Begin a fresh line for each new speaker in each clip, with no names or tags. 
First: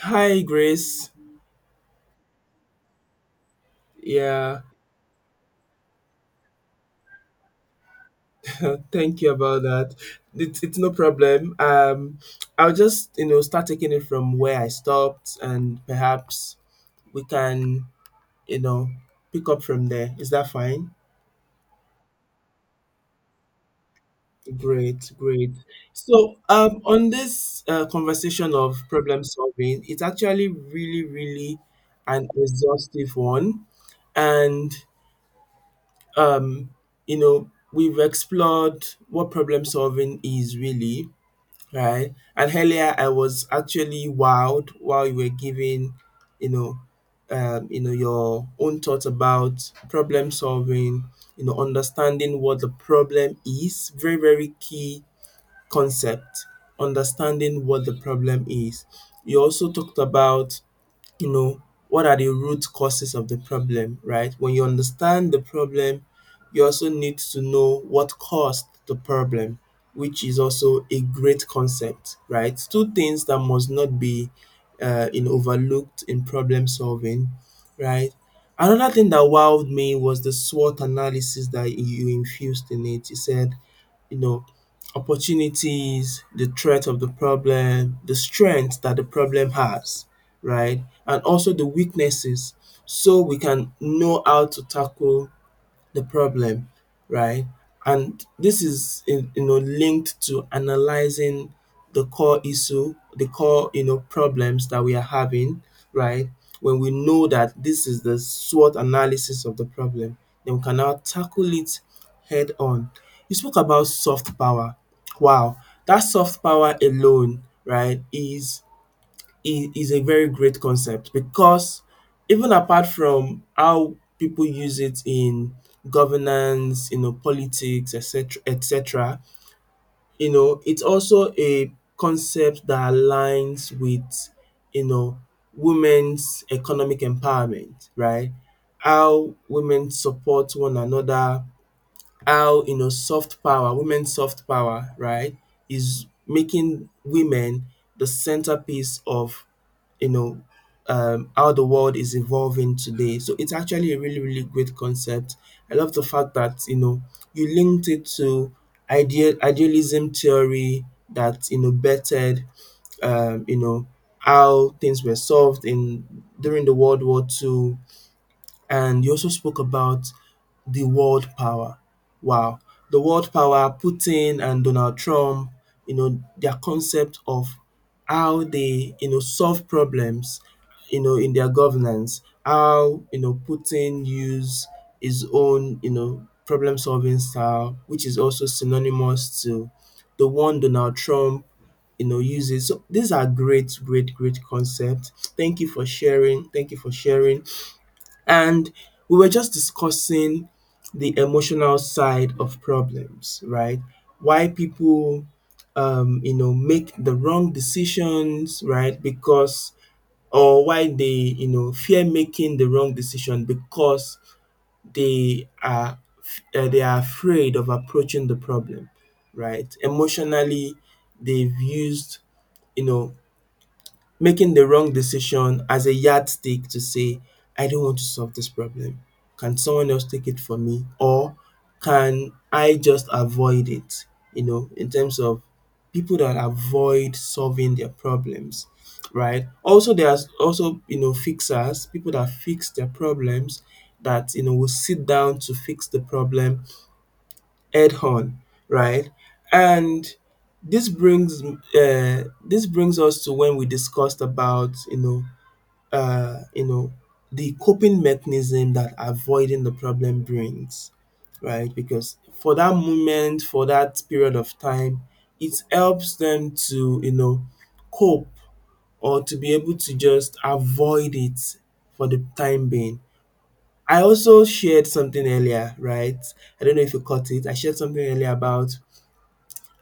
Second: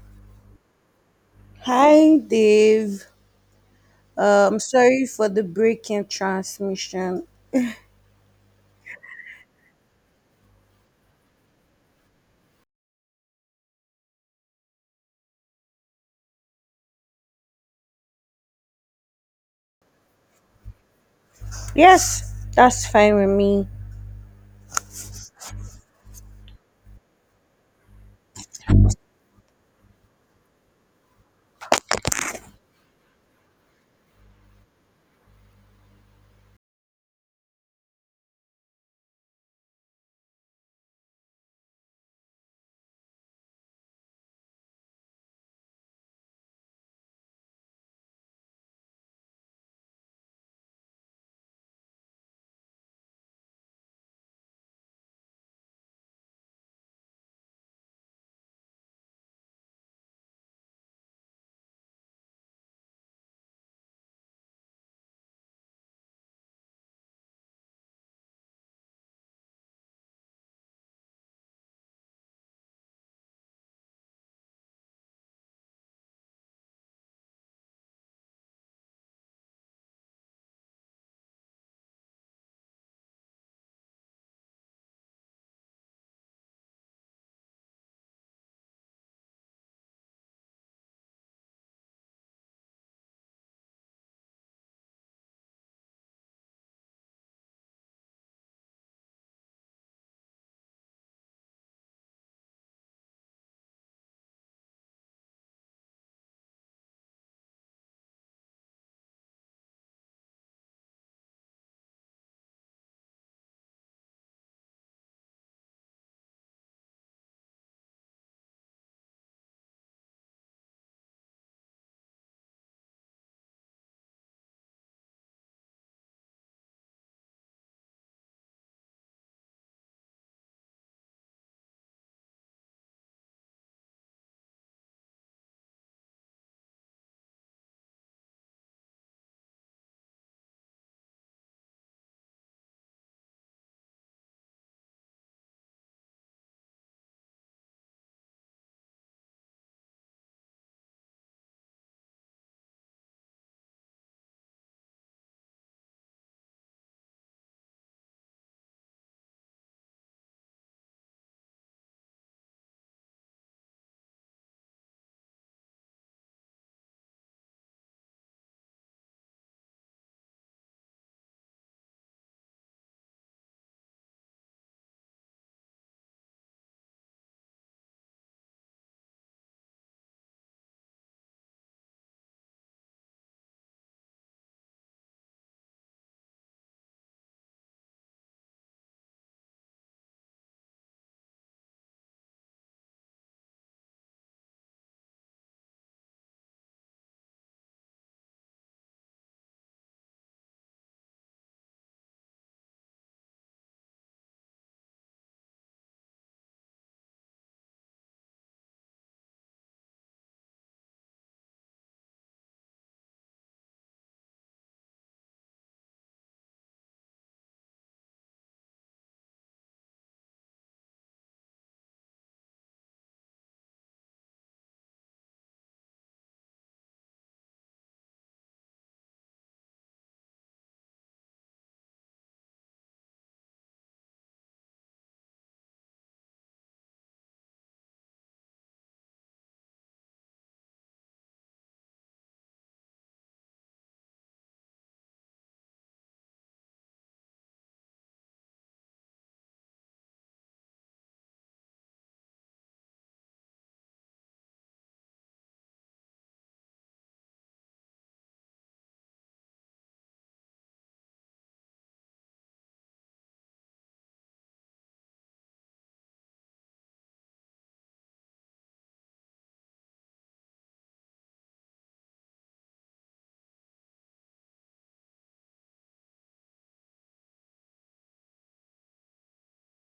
Hi, Grace.
Hi, Dave. Um,
Yeah,
sorry for the break in transmission.
thank you about that. It's no problem. I'll just start taking it from where I stopped, and perhaps we can you know pick up from there. Is that fine?
Yes, that's fine with me.
Great, great. So, on this conversation of problem solving, it's actually really, really an exhaustive one, and um, we've explored what problem solving is really, right? And earlier, I was actually wowed while you were giving, you know, your own thoughts about problem solving. Understanding what the problem is, very very key concept. Understanding what the problem is. You also talked about, you know, what are the root causes of the problem, right? When you understand the problem, you also need to know what caused the problem, which is also a great concept, right? Two things that must not be in overlooked in problem solving, right? Another thing that wowed me was the SWOT analysis that you infused in it. You said, you know, opportunities, the threat of the problem, the strength that the problem has, right? And also the weaknesses so we can know how to tackle the problem, right? And this is linked to analyzing the core issue, the core, problems that we are having, right? When we know that this is the SWOT analysis of the problem, then we can now tackle it head on. You spoke about soft power. Wow, that soft power alone, right, is is a very great concept, because even apart from how people use it in governance, politics, etc., etc., it's also a concept that aligns with, you know, women's economic empowerment, right? How women support one another, how, soft power, women's soft power, right, is making women the centerpiece of, you know how the world is evolving today. So it's actually a really really great concept. I love the fact that, you linked it to idealism theory that, bettered, um, you know how things were solved in during the World War Two, and you also spoke about the world power. Wow. The world power, Putin and Donald Trump, you know, their concept of how they, solve problems, in their governance, how, Putin use his own, problem solving style, which is also synonymous to the one Donald Trump, uses. So these are great, great, great concepts. Thank you for sharing. Thank you for sharing. And we were just discussing the emotional side of problems, right? Why people, make the wrong decisions, right? Because, or why they, fear making the wrong decision because they are, they are afraid of approaching the problem, right? Emotionally, they've used, you know, making the wrong decision as a yardstick to say, I don't want to solve this problem. Can someone else take it for me? Or can I just avoid it? In terms of people that avoid solving their problems, right? Also, there's also, fixers, people that fix their problems that, will sit down to fix the problem head on, right? And this brings us to when we discussed about, uh, you know the coping mechanism that avoiding the problem brings, right? Because for that moment, for that period of time, it helps them to cope, or to be able to just avoid it for the time being. I also shared something earlier, right? I don't know if you caught it. I shared something earlier about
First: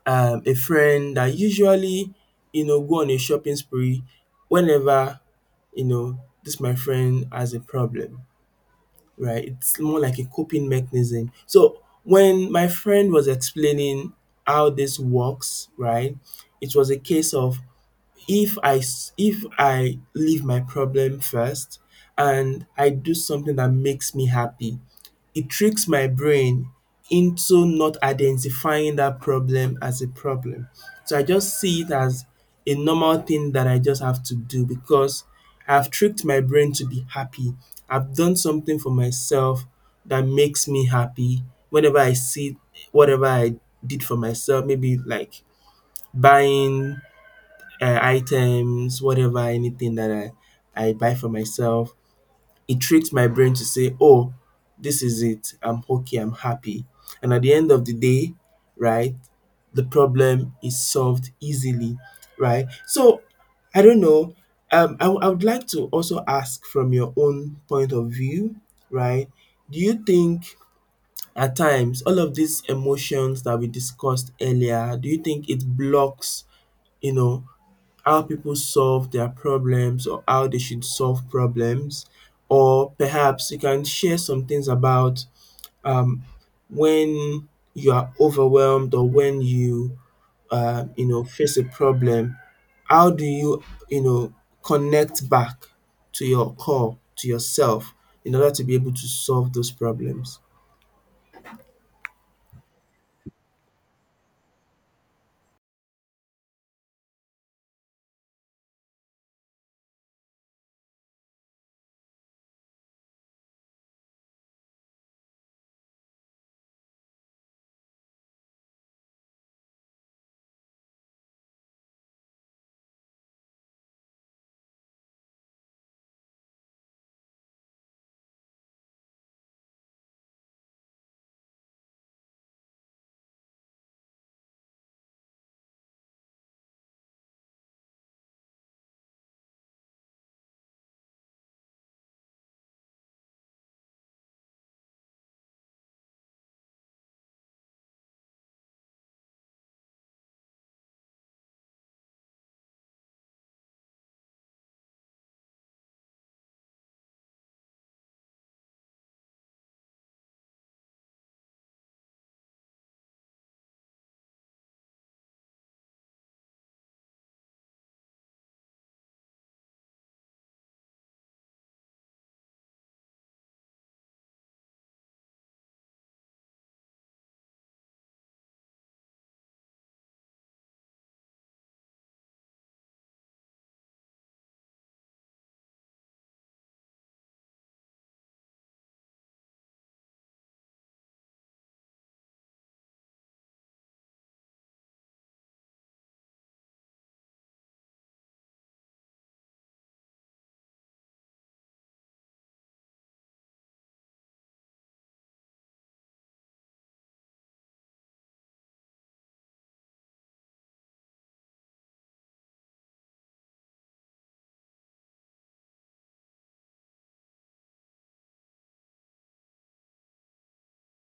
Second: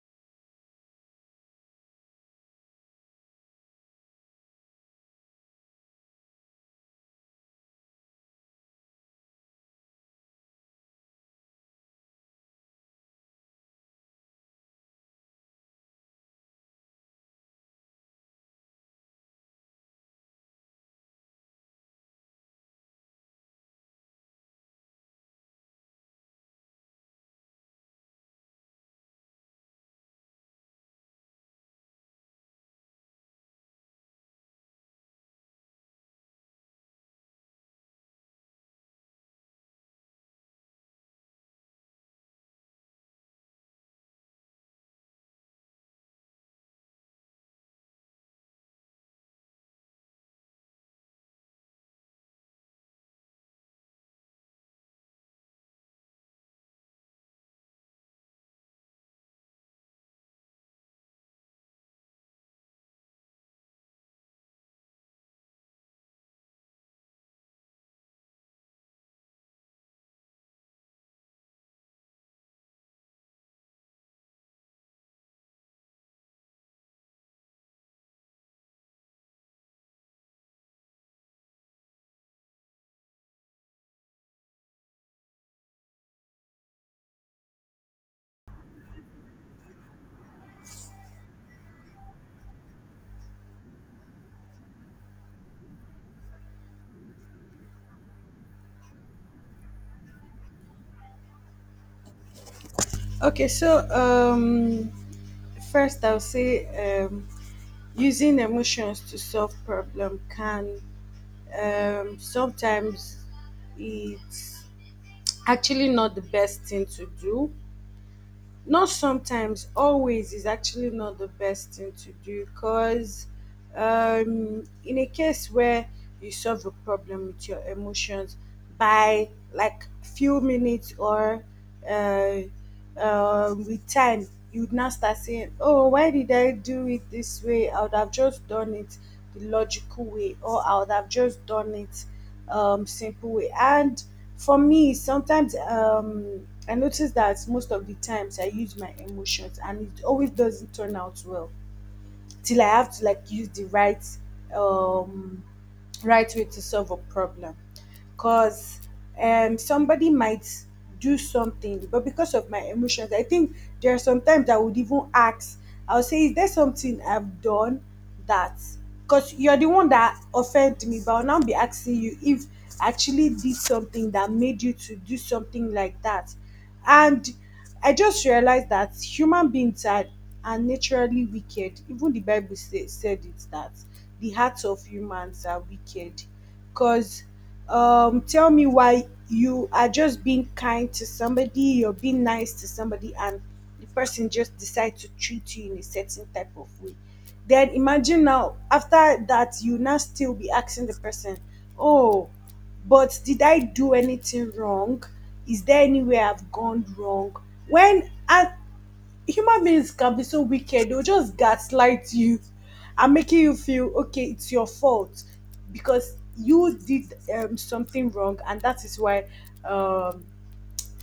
a friend that usually go on a shopping spree whenever, you know this my friend has a problem, right. It's more like a coping mechanism. So when my friend was explaining how this works, right, it was a case of, if I leave my problem first and I do something that makes me happy, it tricks my brain into not identifying that problem as a problem. So I just see it as a normal thing that I just have to do because I've tricked my brain to be happy. I've done something for myself that makes me happy, whenever I see whatever I did for myself, maybe like buying items, whatever, anything that I buy for myself. It tricks my brain to say, "Oh, this is it. I'm okay. I'm happy." And at the end of the day, right, the problem is solved easily, right? So I don't know. I would like to also ask from your own point of view, right? Do you think at times all of these emotions that we discussed earlier, do you think it blocks, you know, how people solve their problems or how they should solve problems? Or perhaps you can share some things about, um, when you are overwhelmed or when you you know face a problem. How do you you know connect back to your core, to yourself, in order to be able to solve those problems?
Okay, so first I'll say, um, using emotions to solve problem can, sometimes it's actually not the best thing to do. Not sometimes, always is actually not the best thing to do. Because in a case where you solve a problem with your emotions, by like few minutes, or uh, with time, you would now start saying, oh, why did I do it this way? I would have just done it the logical way, or I would have just done it simple way. And for me sometimes, I notice that most of the times I use my emotions and it always doesn't turn out well, till I have to like use the right um right way to solve a problem. Because somebody might do something, but because of my emotions, I think there are sometimes I would even ask. I'll say, is there something I've done that? Because you're the one that offended me, but I'll now be asking you if I actually did something that made you to do something like that. And I just realized that human beings are naturally wicked. Even the Bible say, said it, that the hearts of humans are wicked. Because tell me, why you are just being kind to somebody, you're being nice to somebody, and the person just decides to treat you in a certain type of way. Then imagine now, after that, you now still be asking the person, oh, but did I do anything wrong? Is there anywhere I've gone wrong? When human beings can be so wicked. They'll just gaslight you and making you feel okay, it's your fault because you did something wrong, and that is why um,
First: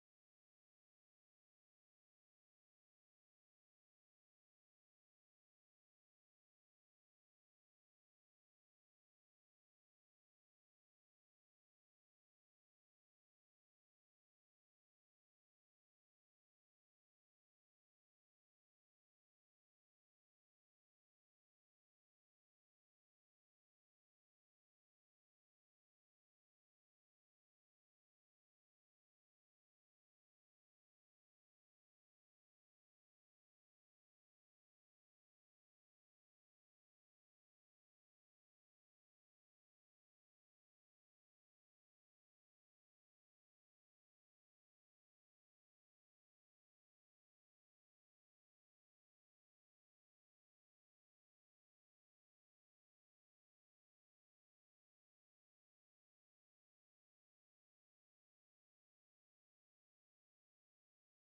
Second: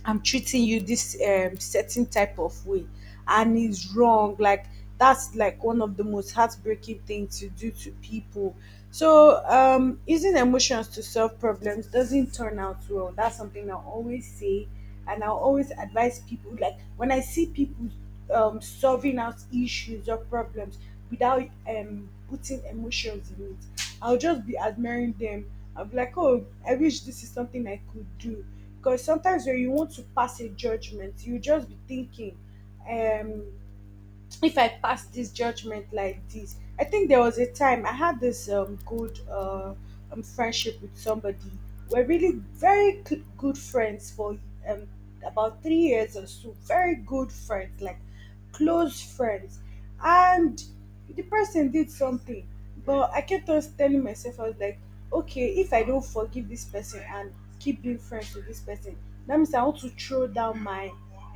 I'm treating you this certain type of way. And it's wrong. Like, that's like one of the most heartbreaking things to do to people. So, using emotions to solve problems doesn't turn out well. That's something I always say, and I always advise people. Like, when I see people solving out issues or problems without putting emotions in it, I'll just be admiring them. I'll be like, oh, I wish this is something I could do, because sometimes when you want to pass a judgment, you just be thinking, um, if I pass this judgment like this. I think there was a time I had this good friendship with somebody. We're really very good friends for um, about 3 years or so. Very good friends, like close friends. And the person did something, but I kept on telling myself. I was like, okay, if I don't forgive this person and keep being friends with this person, that means I want to throw down my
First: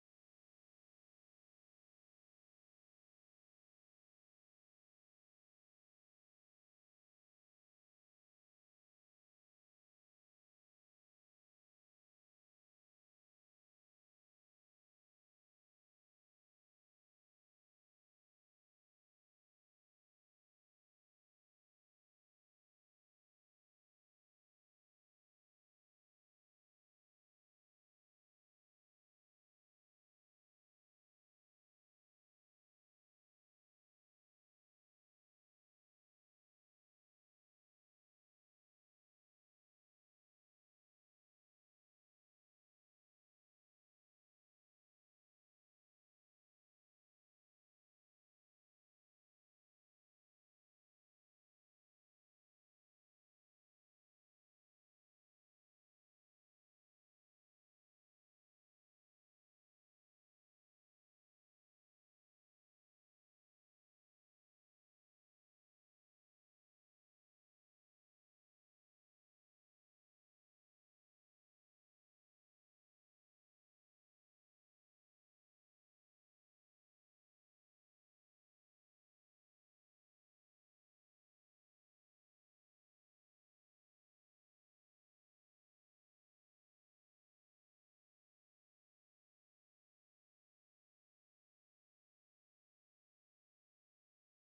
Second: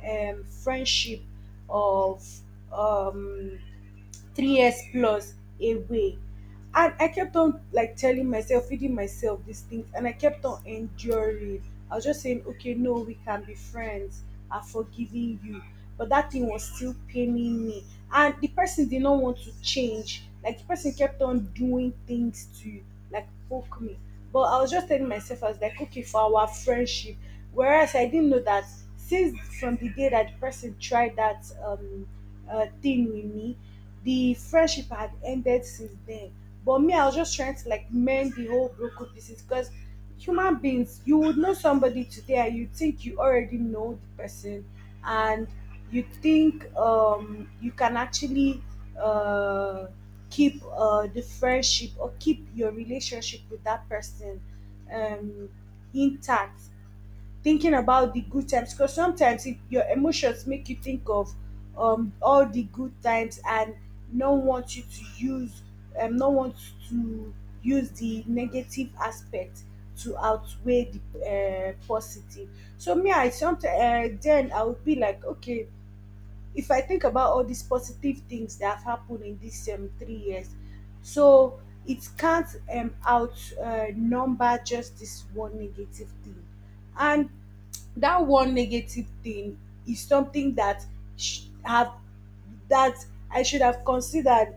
friendship of um, 3 years plus away. And I kept on like telling myself, feeding myself these things, and I kept on enduring. I was just saying, okay, no, we can be friends, I'm forgiving you, but that thing was still paining me. And the person did not want to change. Like, the person kept on doing things to like poke me, but I was just telling myself, I was like, okay, for our friendship. Whereas I didn't know that since from the day that the person tried that thing with me, the friendship had ended since then. But me, I was just trying to like mend the whole broken pieces, because human beings, you would know somebody today and you think you already know the person, and you think you can actually uh keep the friendship or keep your relationship with that person um intact, thinking about the good times. Because sometimes it, your emotions make you think of all the good times, and no one want you to use no want to use the negative aspect to outweigh the positive. So me, I sometimes, then I would be like, okay, if I think about all these positive things that have happened in these 3 years, so it can't out number just this one negative thing. And that one negative thing is something that sh- have that I should have considered,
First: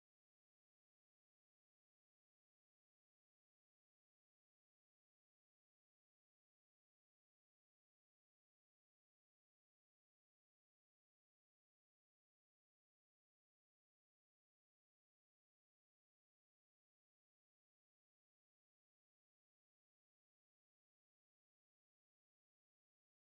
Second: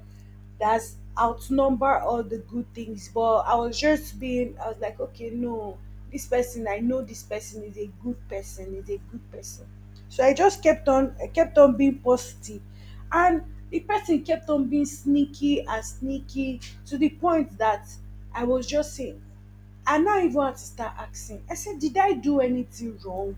that's outnumber all the good things. But I was just being, I was like, okay, no, this person, I know this person is a good person, is a good person. So I just kept on, I kept on being positive, and the person kept on being sneaky and sneaky to the point that I was just saying, I now even had to start asking. I said, did I do anything wrong?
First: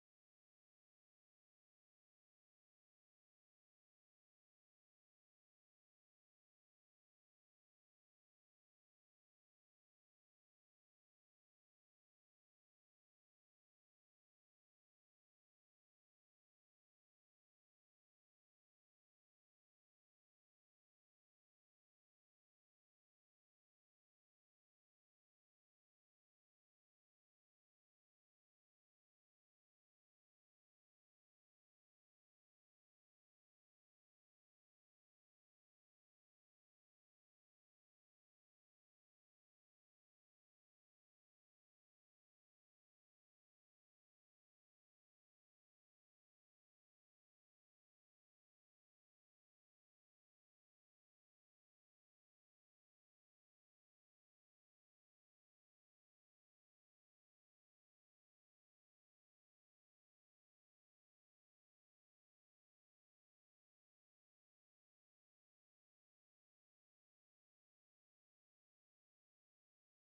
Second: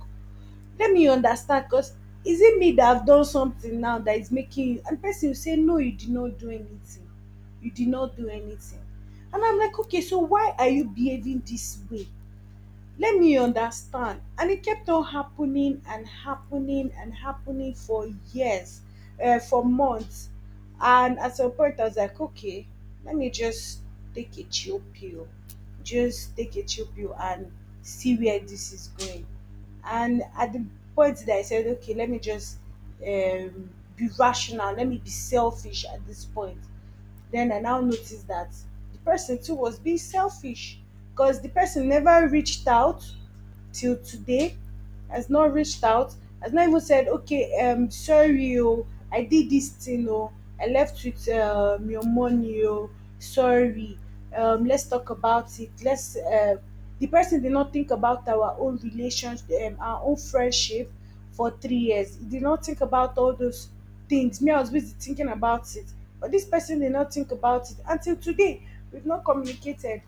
Let me understand, because is it me that have done something now that is making you? And person will say, no, you did not do anything. You did not do anything. And I'm like, okay, so why are you behaving this way? Let me understand. And it kept on happening and happening and happening for years, for months. And at some point I was like, okay, let me just take a chill pill, just take a chill pill, and see where this is going. And at the point that I said, okay, let me just um, be rational, let me be selfish at this point, then I now noticed that the person too was being selfish. Because the person never reached out till today, has not reached out, has not even said, okay, sorry, oh, I did this thing, oh, I left with your money, oh, sorry, let's talk about it. Let's. The person did not think about our own relations, our own friendship for 3 years. He did not think about all those things. Me, I was busy thinking about it, but this person did not think about it until today. We've not communicated.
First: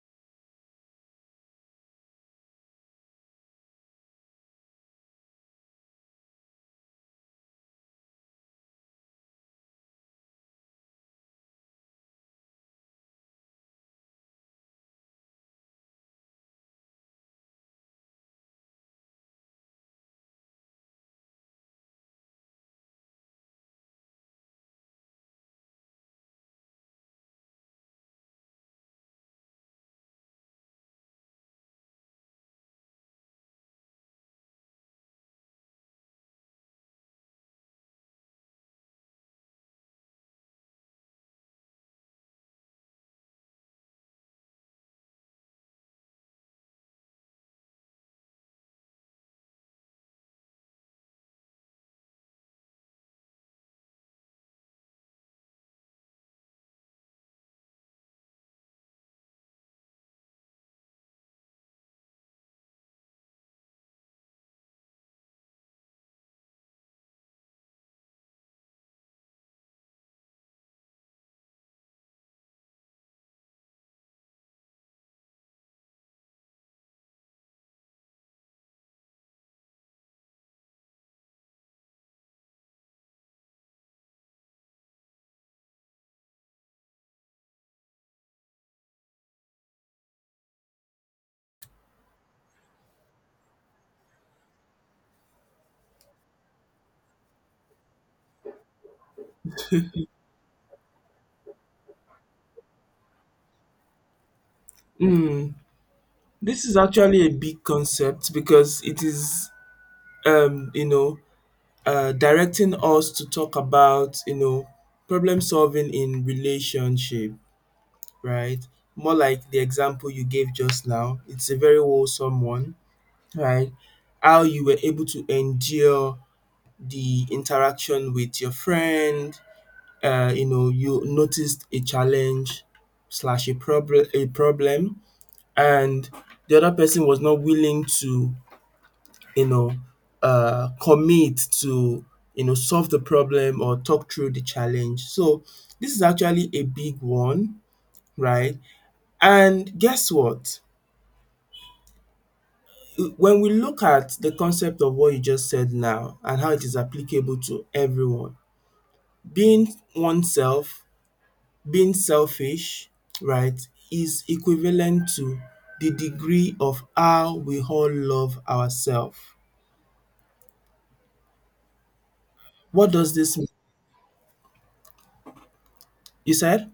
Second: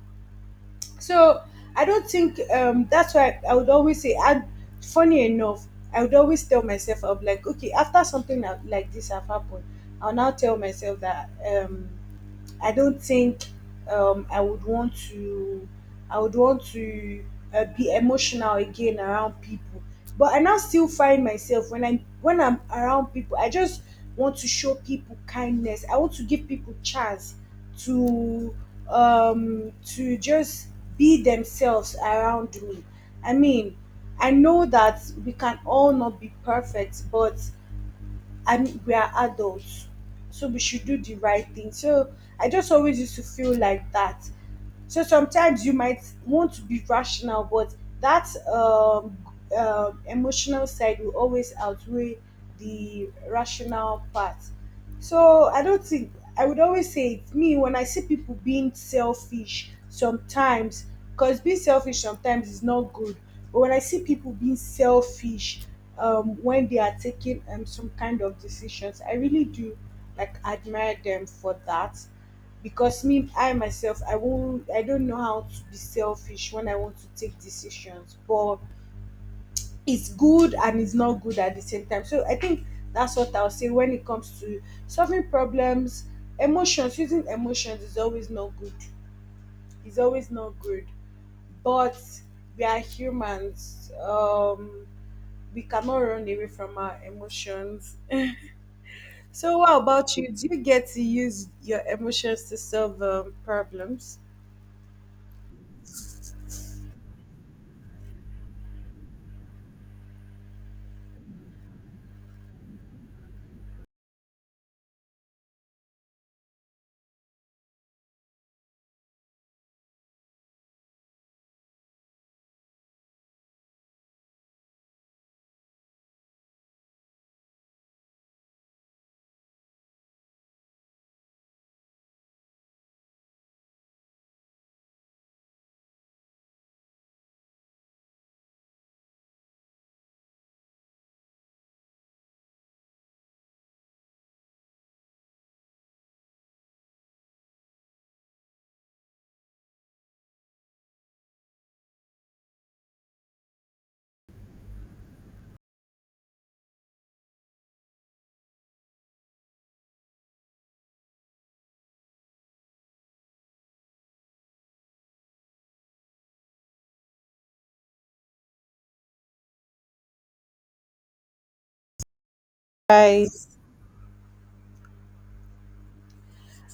So I don't think that's why I would always say. And funny enough, I would always tell myself, I'm like, okay, after something like this have happened, I'll now tell myself that. I don't think I would want to. I would want to be emotional again around people. But I now still find myself when I'm around people, I just want to show people kindness. I want to give people chance to to just be themselves around me. I mean, I know that we can all not be perfect, but I mean, we are adults, so we should do the right thing. So I just always used to feel like that. So sometimes you might want to be rational, but that emotional side will always outweigh the rational part. So I don't think, I would always say, it's me when I see people being selfish sometimes, because being selfish sometimes is not good. But when I see people being selfish, when they are taking some kind of decisions, I really do like admire them for that. Because me, I myself, I won't, I don't know how to be selfish when I want to take decisions, but it's good and it's not good at the same time. So I think that's what I'll say when it comes to solving problems. Emotions, using emotions is always not good. It's always not good. But we are humans. We cannot run away from our emotions. So, what about you? Do you get to use your emotions to solve problems?
Mm, this is actually a big concept, because it is, um, you know directing us to talk about, problem solving in relationship, right. More like the example you gave just now, it's a very wholesome one, right. How you were able to endure the interaction with your friend, you noticed a challenge slash a problem, a problem. And the other person was not willing to, you know, commit to, solve the problem or talk through the challenge. So this is actually a big one, right? And guess what? When we look at the concept of what you just said now and how it is applicable to everyone, being oneself, being selfish, right, is equivalent to the degree of how we all love ourselves. What does
Right.
this mean? You said?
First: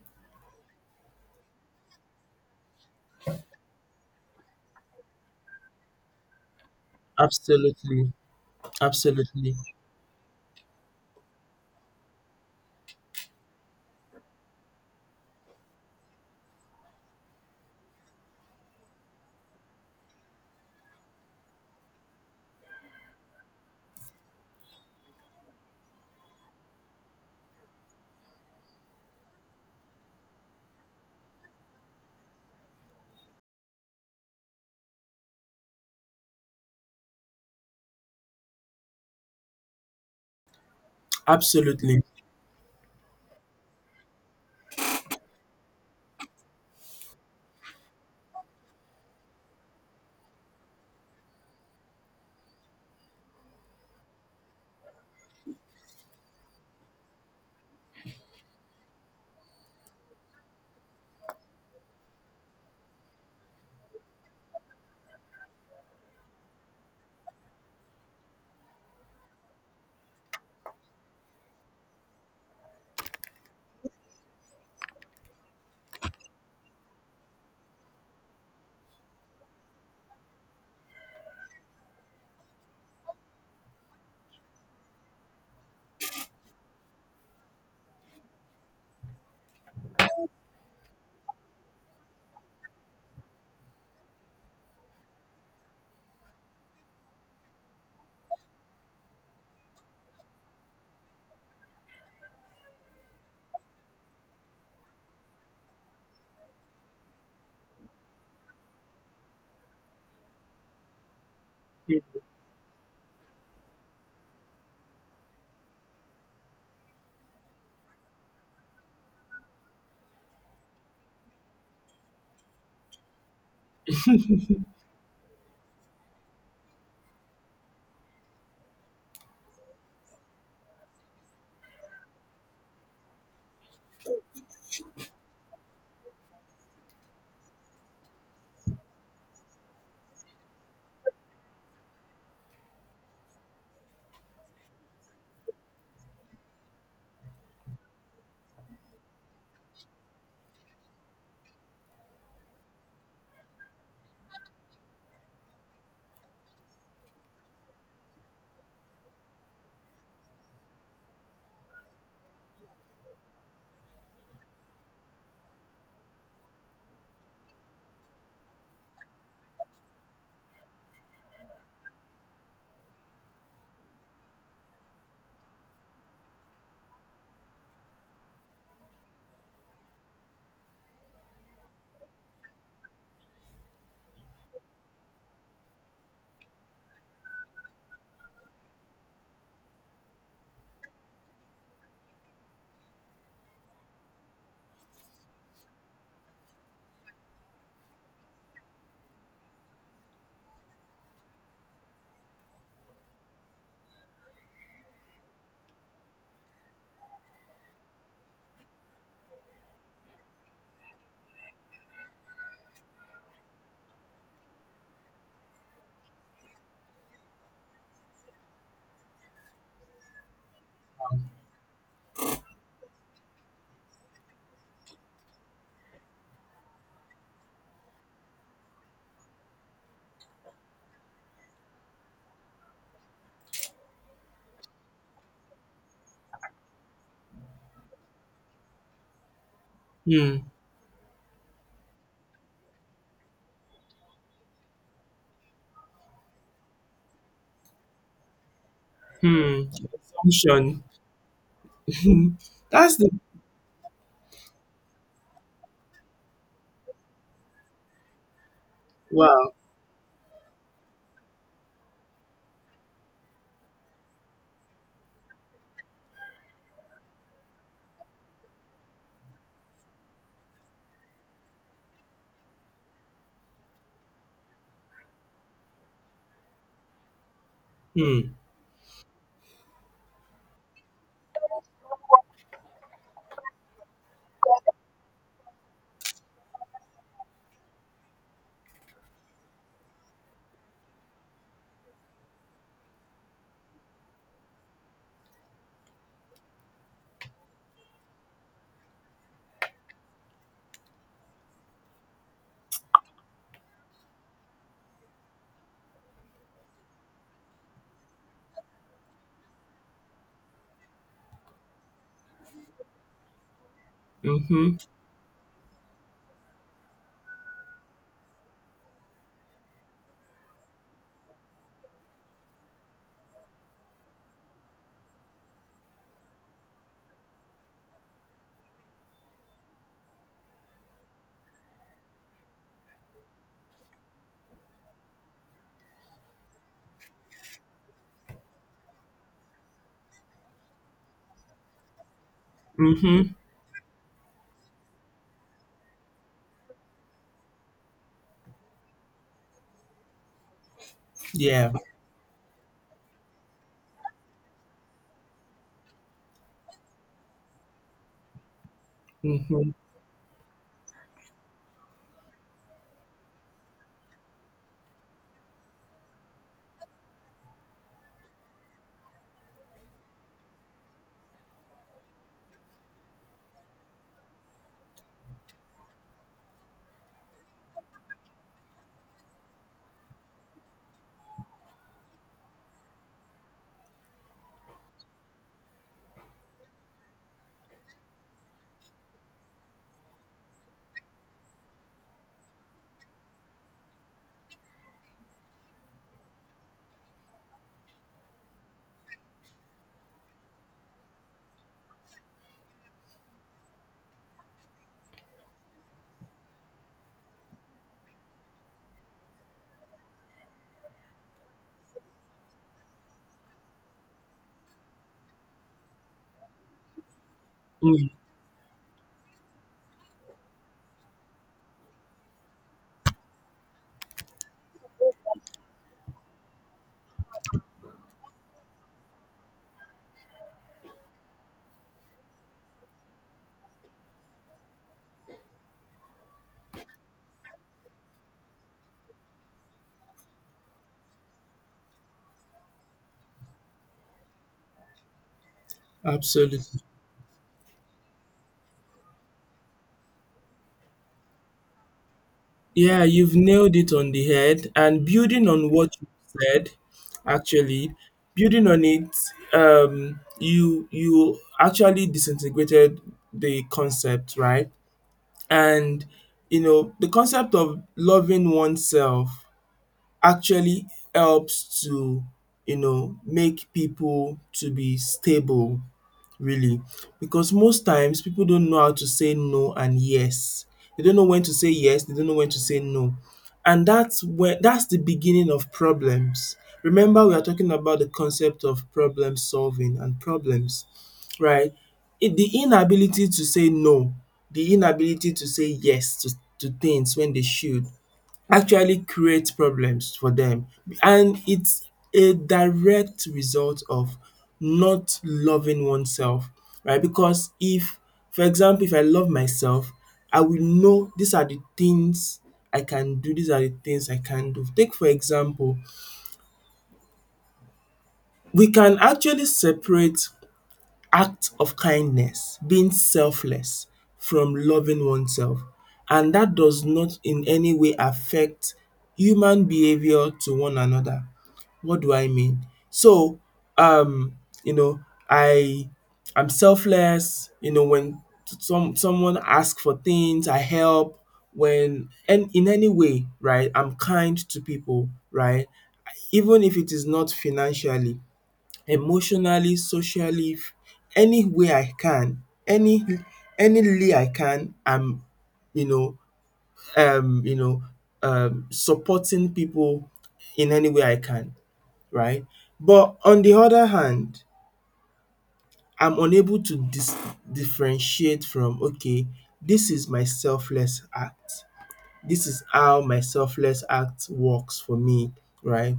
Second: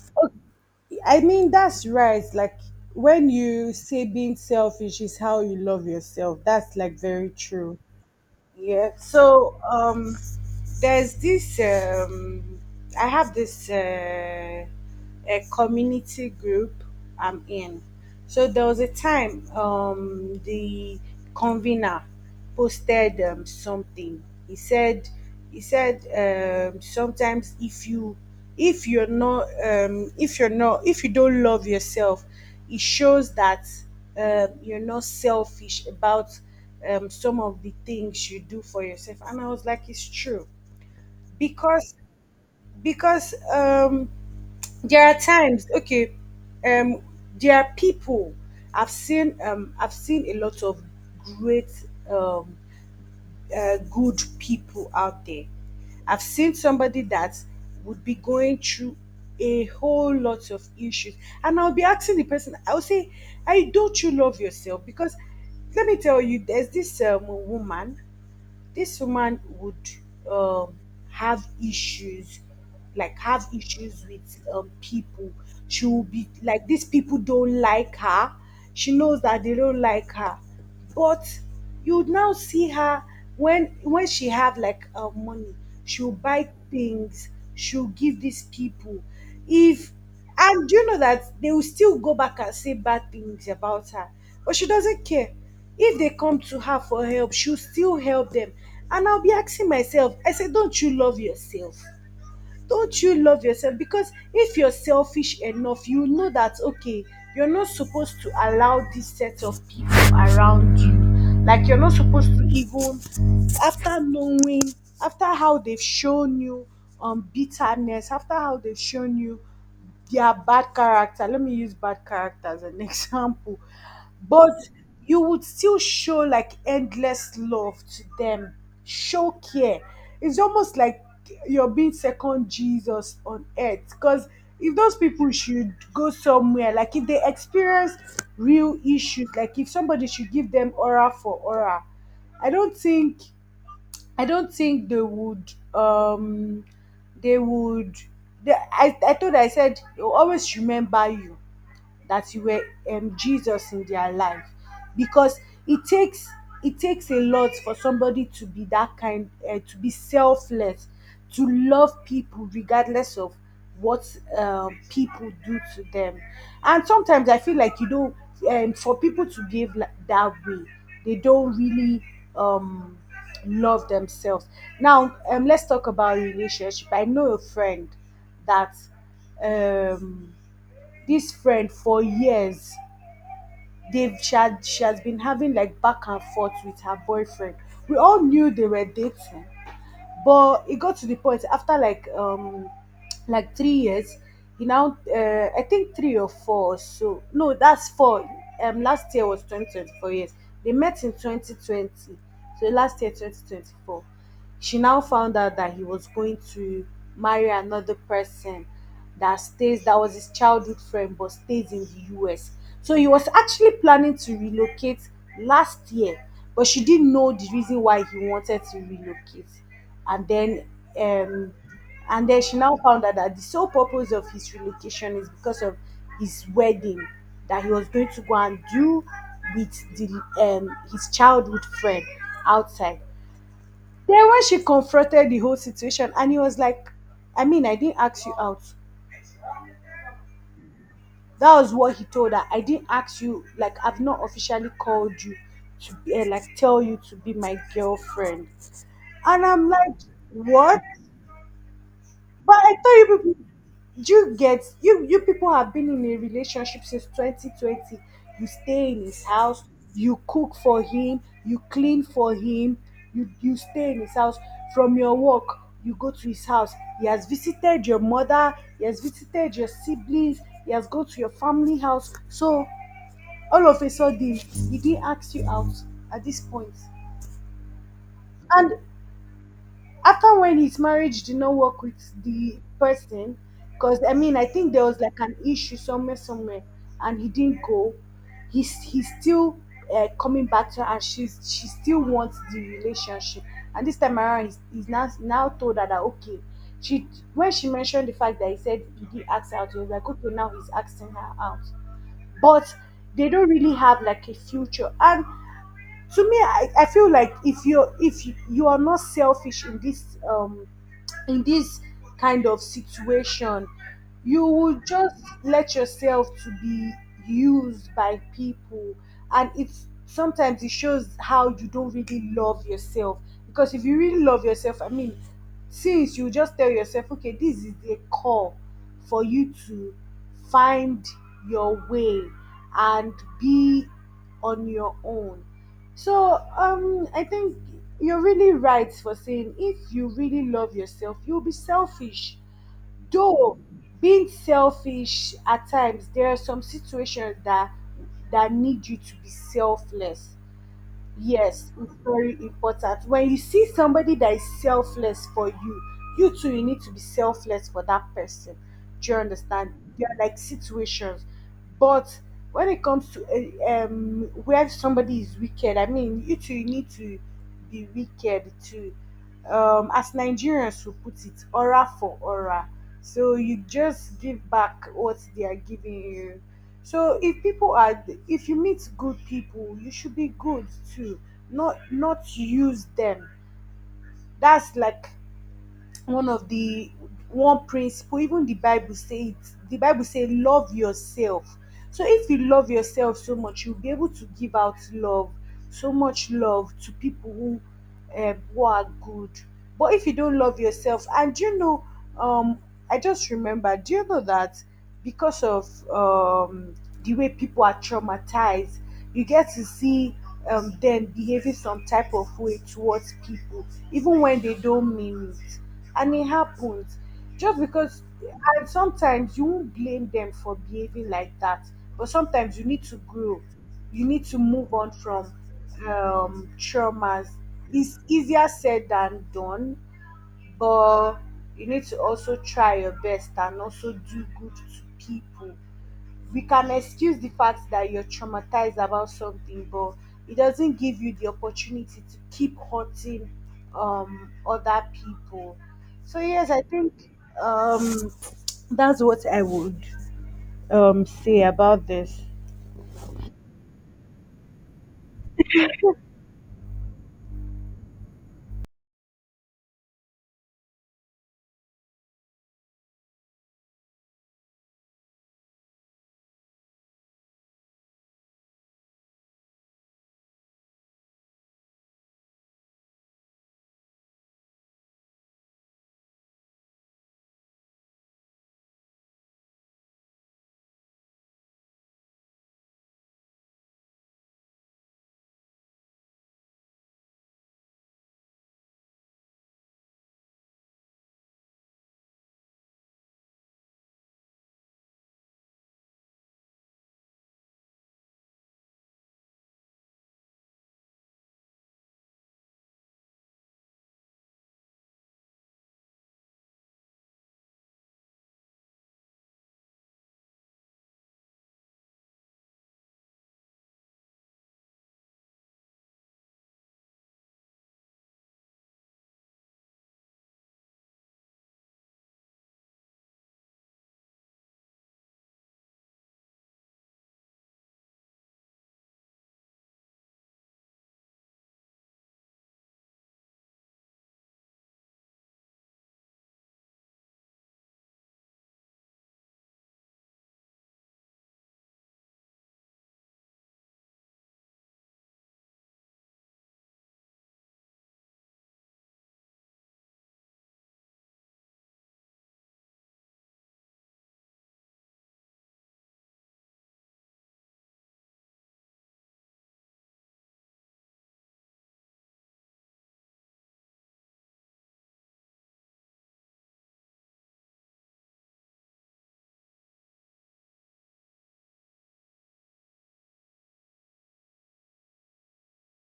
I mean, that's right. Like, when you say being selfish is how you love yourself, that's like very true.
Absolutely.
Yeah.
Absolutely,
So there's this. I have this a community group I'm in. So there was a time, the convener posted something. He said sometimes, if you if you don't love yourself, it shows that you're not selfish about some of the things you do for yourself. And I was like, it's true. Because
absolutely.
because um, there are times, okay, um, there are people I've seen, I've seen a lot of great um, good people out there. I've seen somebody that would be going through a whole lot of issues, and I'll be asking the person, I'll say, I don't you love yourself? Because let me tell you, there's this woman. This woman would um, have issues, like have issues with people. She will be like, these people don't like her. She knows that they don't like her. But you would now see her, when she have like money, she'll buy things, she'll give these people. If, and do you know that they will still go back and say bad things about her? But she doesn't care. If they come to her for help, she'll still help them. And I'll be asking myself, I say, don't you love yourself? Don't you love yourself? Because if you're selfish enough, you know that, okay, you're not supposed to allow this set of people around you. Like, you're not supposed to even after knowing, after how they've shown you bitterness, after how they've shown you their bad character. Let me use bad character as an example. But you would still show like endless love to them, show care. It's almost like you're being second Jesus on earth. Because if those people should go somewhere, like if they experience real issues, like if somebody should give them aura for aura, I don't think I don't think they would. They would. I thought I said, "They'll always remember you that you were Jesus in their life because it takes it takes a lot for somebody to be that kind to be selfless to love people regardless of what people do to them. And sometimes I feel like for people to behave like that way, they don't really um, love themselves. Now, let's talk about relationship. I know a friend that, um, this friend for years, they've she has been having like back and forth with her boyfriend. We all knew they were dating, but it got to the point after like 3 years. He now, I think three or four. So no, that's four. Last year was 2024 years. They met in 2020. So last year 2024, she now found out that he was going to marry another person that was his childhood friend but stays in the US. So he was actually planning to relocate last year, but she didn't know the reason why he wanted to relocate. And then um and then she now found out that the sole purpose of his relocation is because of his wedding that he was going to go and do with the his childhood friend outside. Then when she confronted the whole situation and he was like, I mean, I didn't ask you out.
Hmm,
That was what he told her. I didn't ask you, like I've not officially called you to be, eh, like tell you to be my girlfriend. And I'm
hmm.
like, what?
Assumption.
But I thought
That's the
you people, do you get you people have been in a relationship since 2020. You stay in his
wow.
house, you cook for him, you clean for him, you stay in his house from your work. You go to his house. He has visited your mother. He has visited your siblings. He has gone to your family house. So all of a sudden, he didn't ask you out at this point.
Hmm.
And after when his marriage did not work with the person, because I mean, I think there was like an issue somewhere, somewhere, and he didn't go. He's still coming back to her, and she still wants the relationship. And this time around, he's now now told her that okay, she, when she mentioned the fact that he said he did ask her out, he was like okay, now he's asking her out, but they don't really have like a future. And to me, I feel like if you, you are not selfish in this kind of situation, you
Mm-hmm.
would just let yourself to be used by people. And it's sometimes it shows how you don't really love yourself. Because if you really love yourself, I mean, since you just tell yourself okay, this is a call for you to find your way and be on your own. So I think you're really right for saying if you really love yourself, you'll be selfish.
Mm-hmm.
Though being selfish at times, there are some situations that need you to be selfless.
Yeah.
Yes, it's very important. When you see somebody that is selfless for you, you need to be selfless for that person. Do you
Mm-hmm.
understand? There are like situations. But when it comes to where somebody is wicked, I mean, you need to be wicked too. As Nigerians will put it, aura for aura. So you just give back what they are giving you. So if people are, if you meet good people, you should be good too, not use them. That's like one of the one principle. Even the bible say it, the bible say love yourself. So if you love yourself so much, you'll be able to give out love, so much love to people who are good. But if you don't love yourself, and you know um I just remember, do you know that because of um, the way people are traumatized, you get to see them behaving some type of way towards people, even when they don't mean it. And it happens just because,
Mm.
and sometimes you won't blame them for behaving like that, but sometimes you need to grow, you need to move on from traumas. It's easier said than done, but you need to also try your best and also do good to people. We can excuse the fact that you're traumatized about something, but it doesn't give you the opportunity to keep hurting other people. So, yes, I
Absolutely.
think um, that's what I would say about this.
Yeah, you've nailed it on the head. And building on what you said, actually, building on it, you actually disintegrated the concept, right? And, the concept of loving oneself actually helps to, make people to be stable, really, because most times people don't know how to say no and yes, they don't know when to say yes, they don't know when to say no, and that's the beginning of problems. Remember, we are talking about the concept of problem solving and problems, right. It, the inability to say no, the inability to say yes to, things when they should actually create problems for them, and it's a direct result of not loving oneself, right, because if, for example, if I love myself, I will know these are the things I can do, these are the things I can do. Take for example, we can actually separate act of kindness, being selfless, from loving oneself. And that does not in any way affect human behavior to one another. What do I mean? So, um, you know, I I'm selfless, when someone asks for things, I help when and in any way, right? I'm kind to people, right? Even if it is not financially, emotionally, socially, any way I can, anyway I can, I'm, you know, um, you know, supporting people in any way I can, right? But on the other hand, I'm unable to differentiate from, okay, this is my selfless act. This is how my selfless act works for me, right?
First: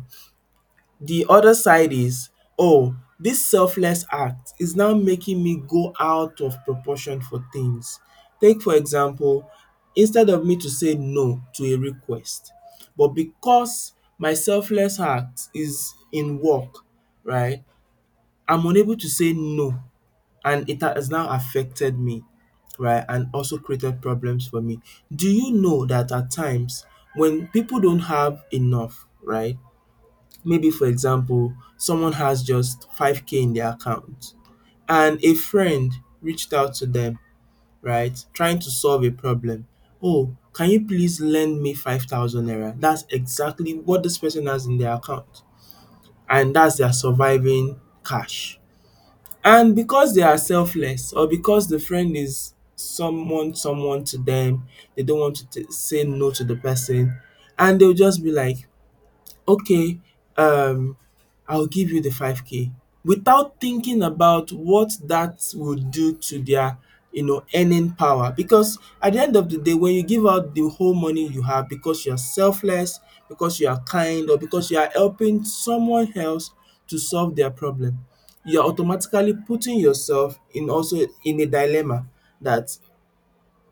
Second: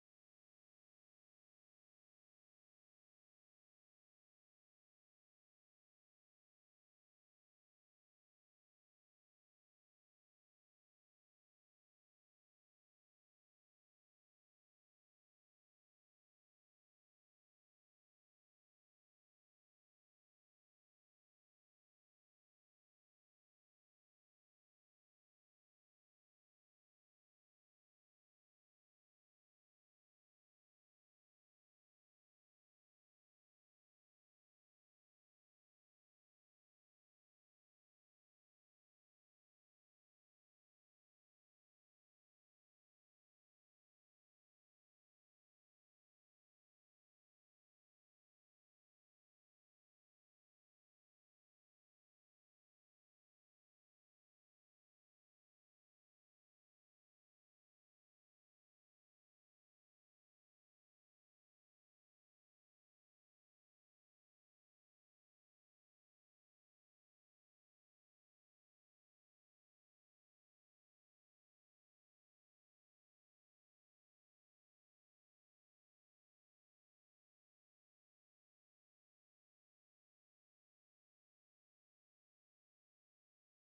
The other side is, oh, this selfless act is now making me go out of proportion for things. Take for example, instead of me to say no to a request, but because my selfless act is in work, right, I'm unable to say no, and it has now affected me, right, and also created problems for me. Do you know that at times when people don't have enough, right, maybe, for example, someone has just 5K in their account and a friend reached out to them, right, trying to solve a problem. Oh, can you please lend me 5,000 naira? That's exactly what this person has in their account, and that's their surviving cash. And because they are selfless or because the friend is someone, someone to them, they don't want to say no to the person, and they'll just be like, okay. um, I'll give you the 5K without thinking about what that would do to their earning power. Because at the end of the day, when you give out the whole money you have, because you are selfless, because you are kind, or because you are helping someone else to solve their problem, you are automatically putting yourself in, also in a dilemma, that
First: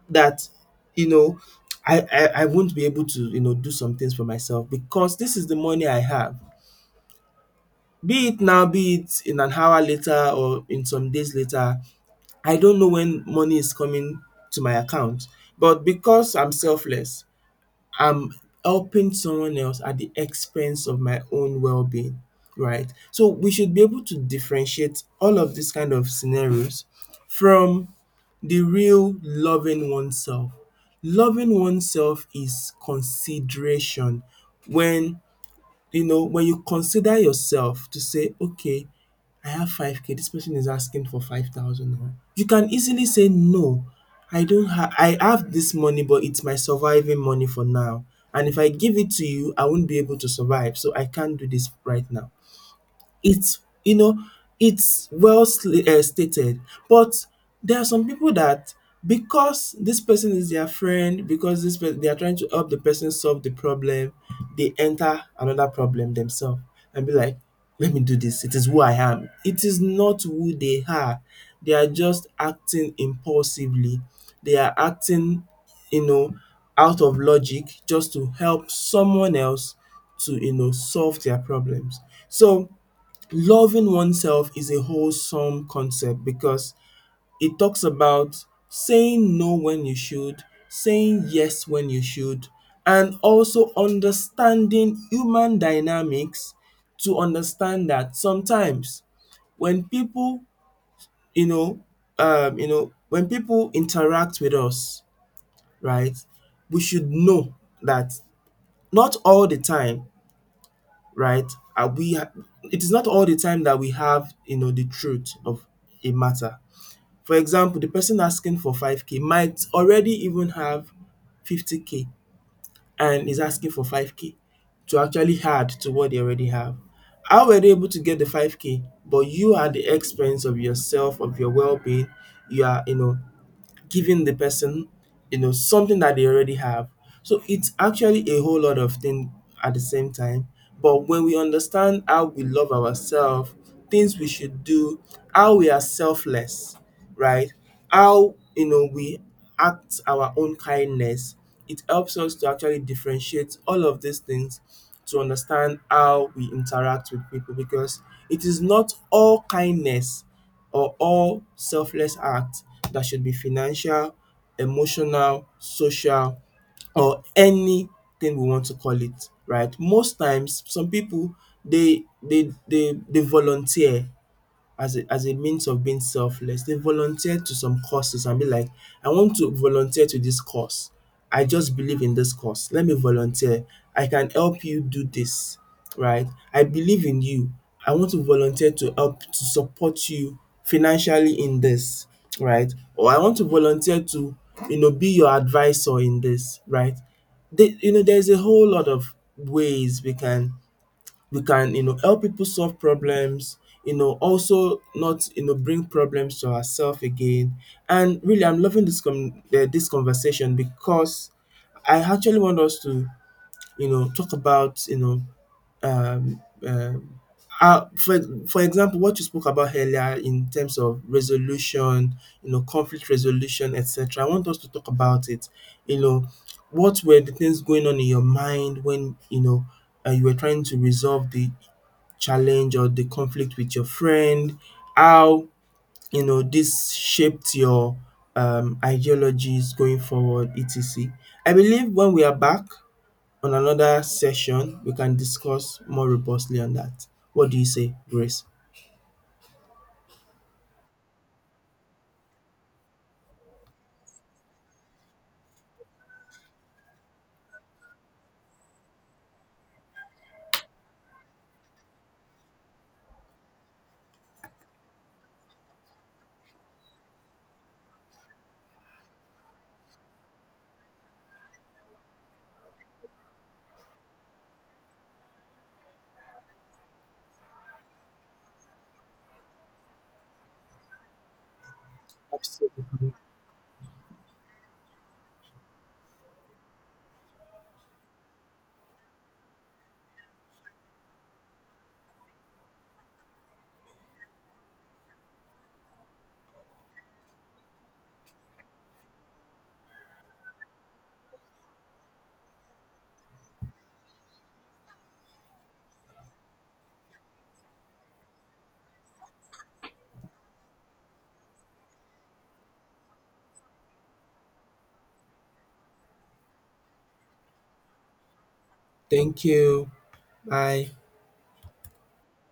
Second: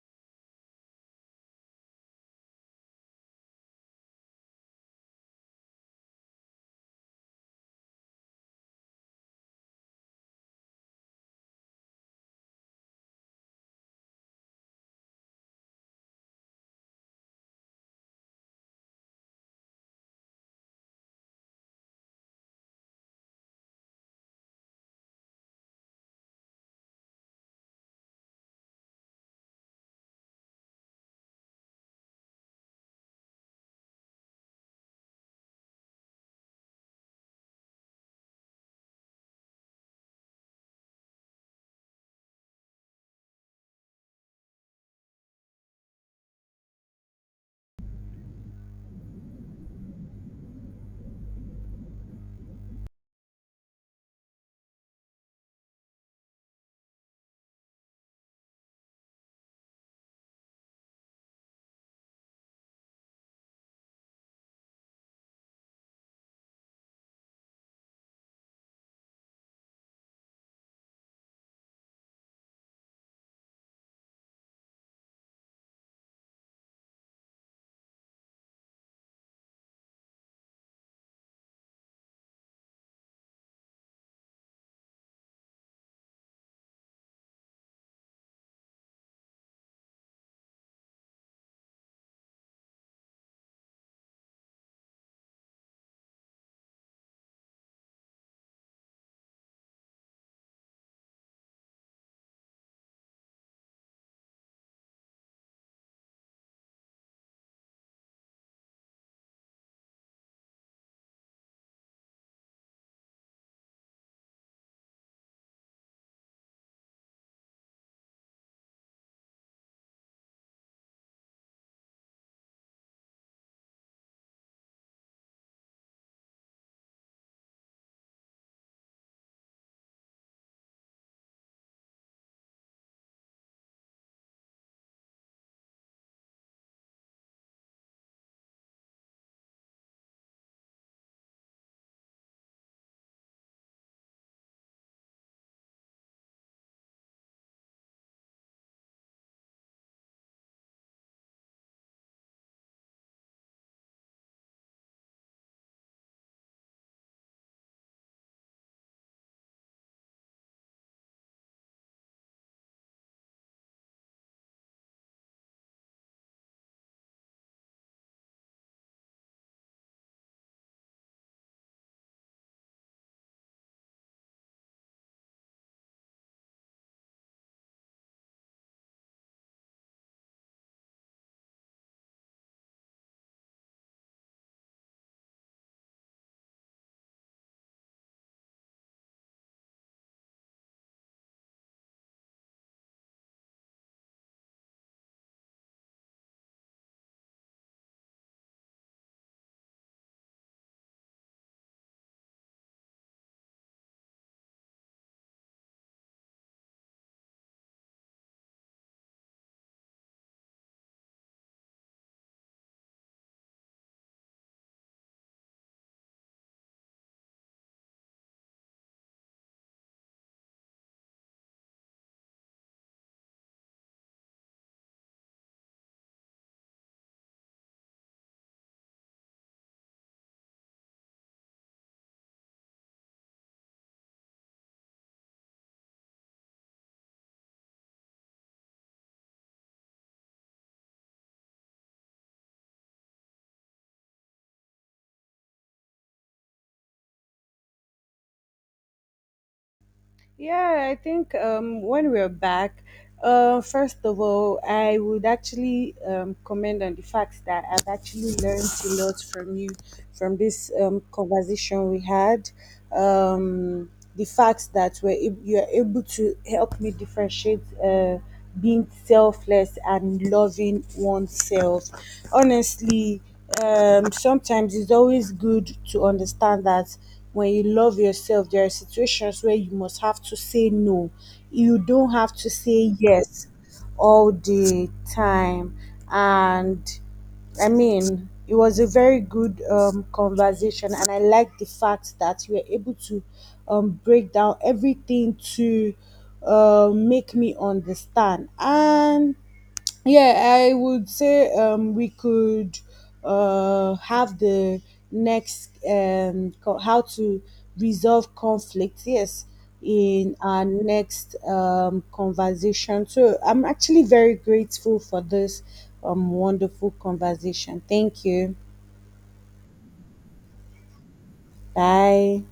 that you know I won't be able to do some things for myself, because this is the money I have. Be it now, be it in an hour later, or in some days later, I don't know when money is coming to my account. But because I'm selfless, I'm helping someone else at the expense of my own well-being, right? So we should be able to differentiate all of these kind of scenarios from the real loving oneself. Loving oneself is consideration. When when you consider yourself to say, okay, I have 5K, this person is asking for 5,000 naira. You can easily say, no, I don't have, I have this money, but it's my surviving money for now. And if I give it to you, I won't be able to survive. So I can't do this right now. It's you know it's well stated, but there are some people that, because this person is their friend, because this person, they are trying to help the person solve the problem, they enter another problem themselves, and be like, let me do this. It is who I am. It is not who they are. They are just acting impulsively. They are acting, you know out of logic, just to help someone else to solve their problems. So loving oneself is a wholesome concept, because it talks about saying no when you should, saying yes when you should, and also understanding human dynamics, to understand that sometimes when people, you know, you know, when people interact with us, right, we should know that not all the time, right? Are we it is not all the time that we have, the truth of a matter. For example, the person asking for 5K might already even have 50K and is asking for 5K to actually add to what they already have. How were they able to get the 5K? But you are, the expense of yourself, of your well-being. You are, giving the person, something that they already have. So it's actually a whole lot of things at the same time. But when we understand how we love ourselves, things we should do, how we are selfless, right? How we act our own kindness, it helps us to actually differentiate all of these things, to understand how we interact with people, because it is not all kindness or all selfless acts that should be financial, emotional, social, or anything we want to call it, right. Most times, some pipu dey dey dey dey volunteer as a means of being selfless. They volunteer to some causes and be like, I want to volunteer to this cause. I just believe in this cause. Let me volunteer. I can help you do this, right? I believe in you. I want to volunteer to help to support you financially in this, right? Or I want to volunteer to, be your advisor in this, right? There's a whole lot of ways we can we can help people solve problems, also not bring problems to ourselves again. And really, I'm loving this conversation, because I actually want us to talk about, um, um how, for, for example, what you spoke about earlier in terms of resolution, conflict resolution, etc. I want us to talk about it, you know what were the things going on in your mind when you were trying to resolve the challenge or the conflict with your friend, how this shaped your ideologies going forward, etc. I believe when we are back on another session, we can discuss more robustly on that. What do you say, Grace?
Yeah, I think when we're back, first of all, I would actually comment on the fact that I've actually learned a lot from you, from this conversation we had. Um, the fact that you're able to help me differentiate being selfless and loving oneself. Honestly, sometimes it's always good to understand that when you love yourself, there are situations where you must have to say no. You don't have to say
Absolutely.
yes all the time. And I mean, it was a very good conversation, and I like the fact that you were able to break down everything to make me understand. And yeah, I would say we could have the next how to resolve conflict. Yes, in our next conversation. So I'm actually very grateful for this wonderful conversation. Thank you.
Thank you. Bye.
Bye.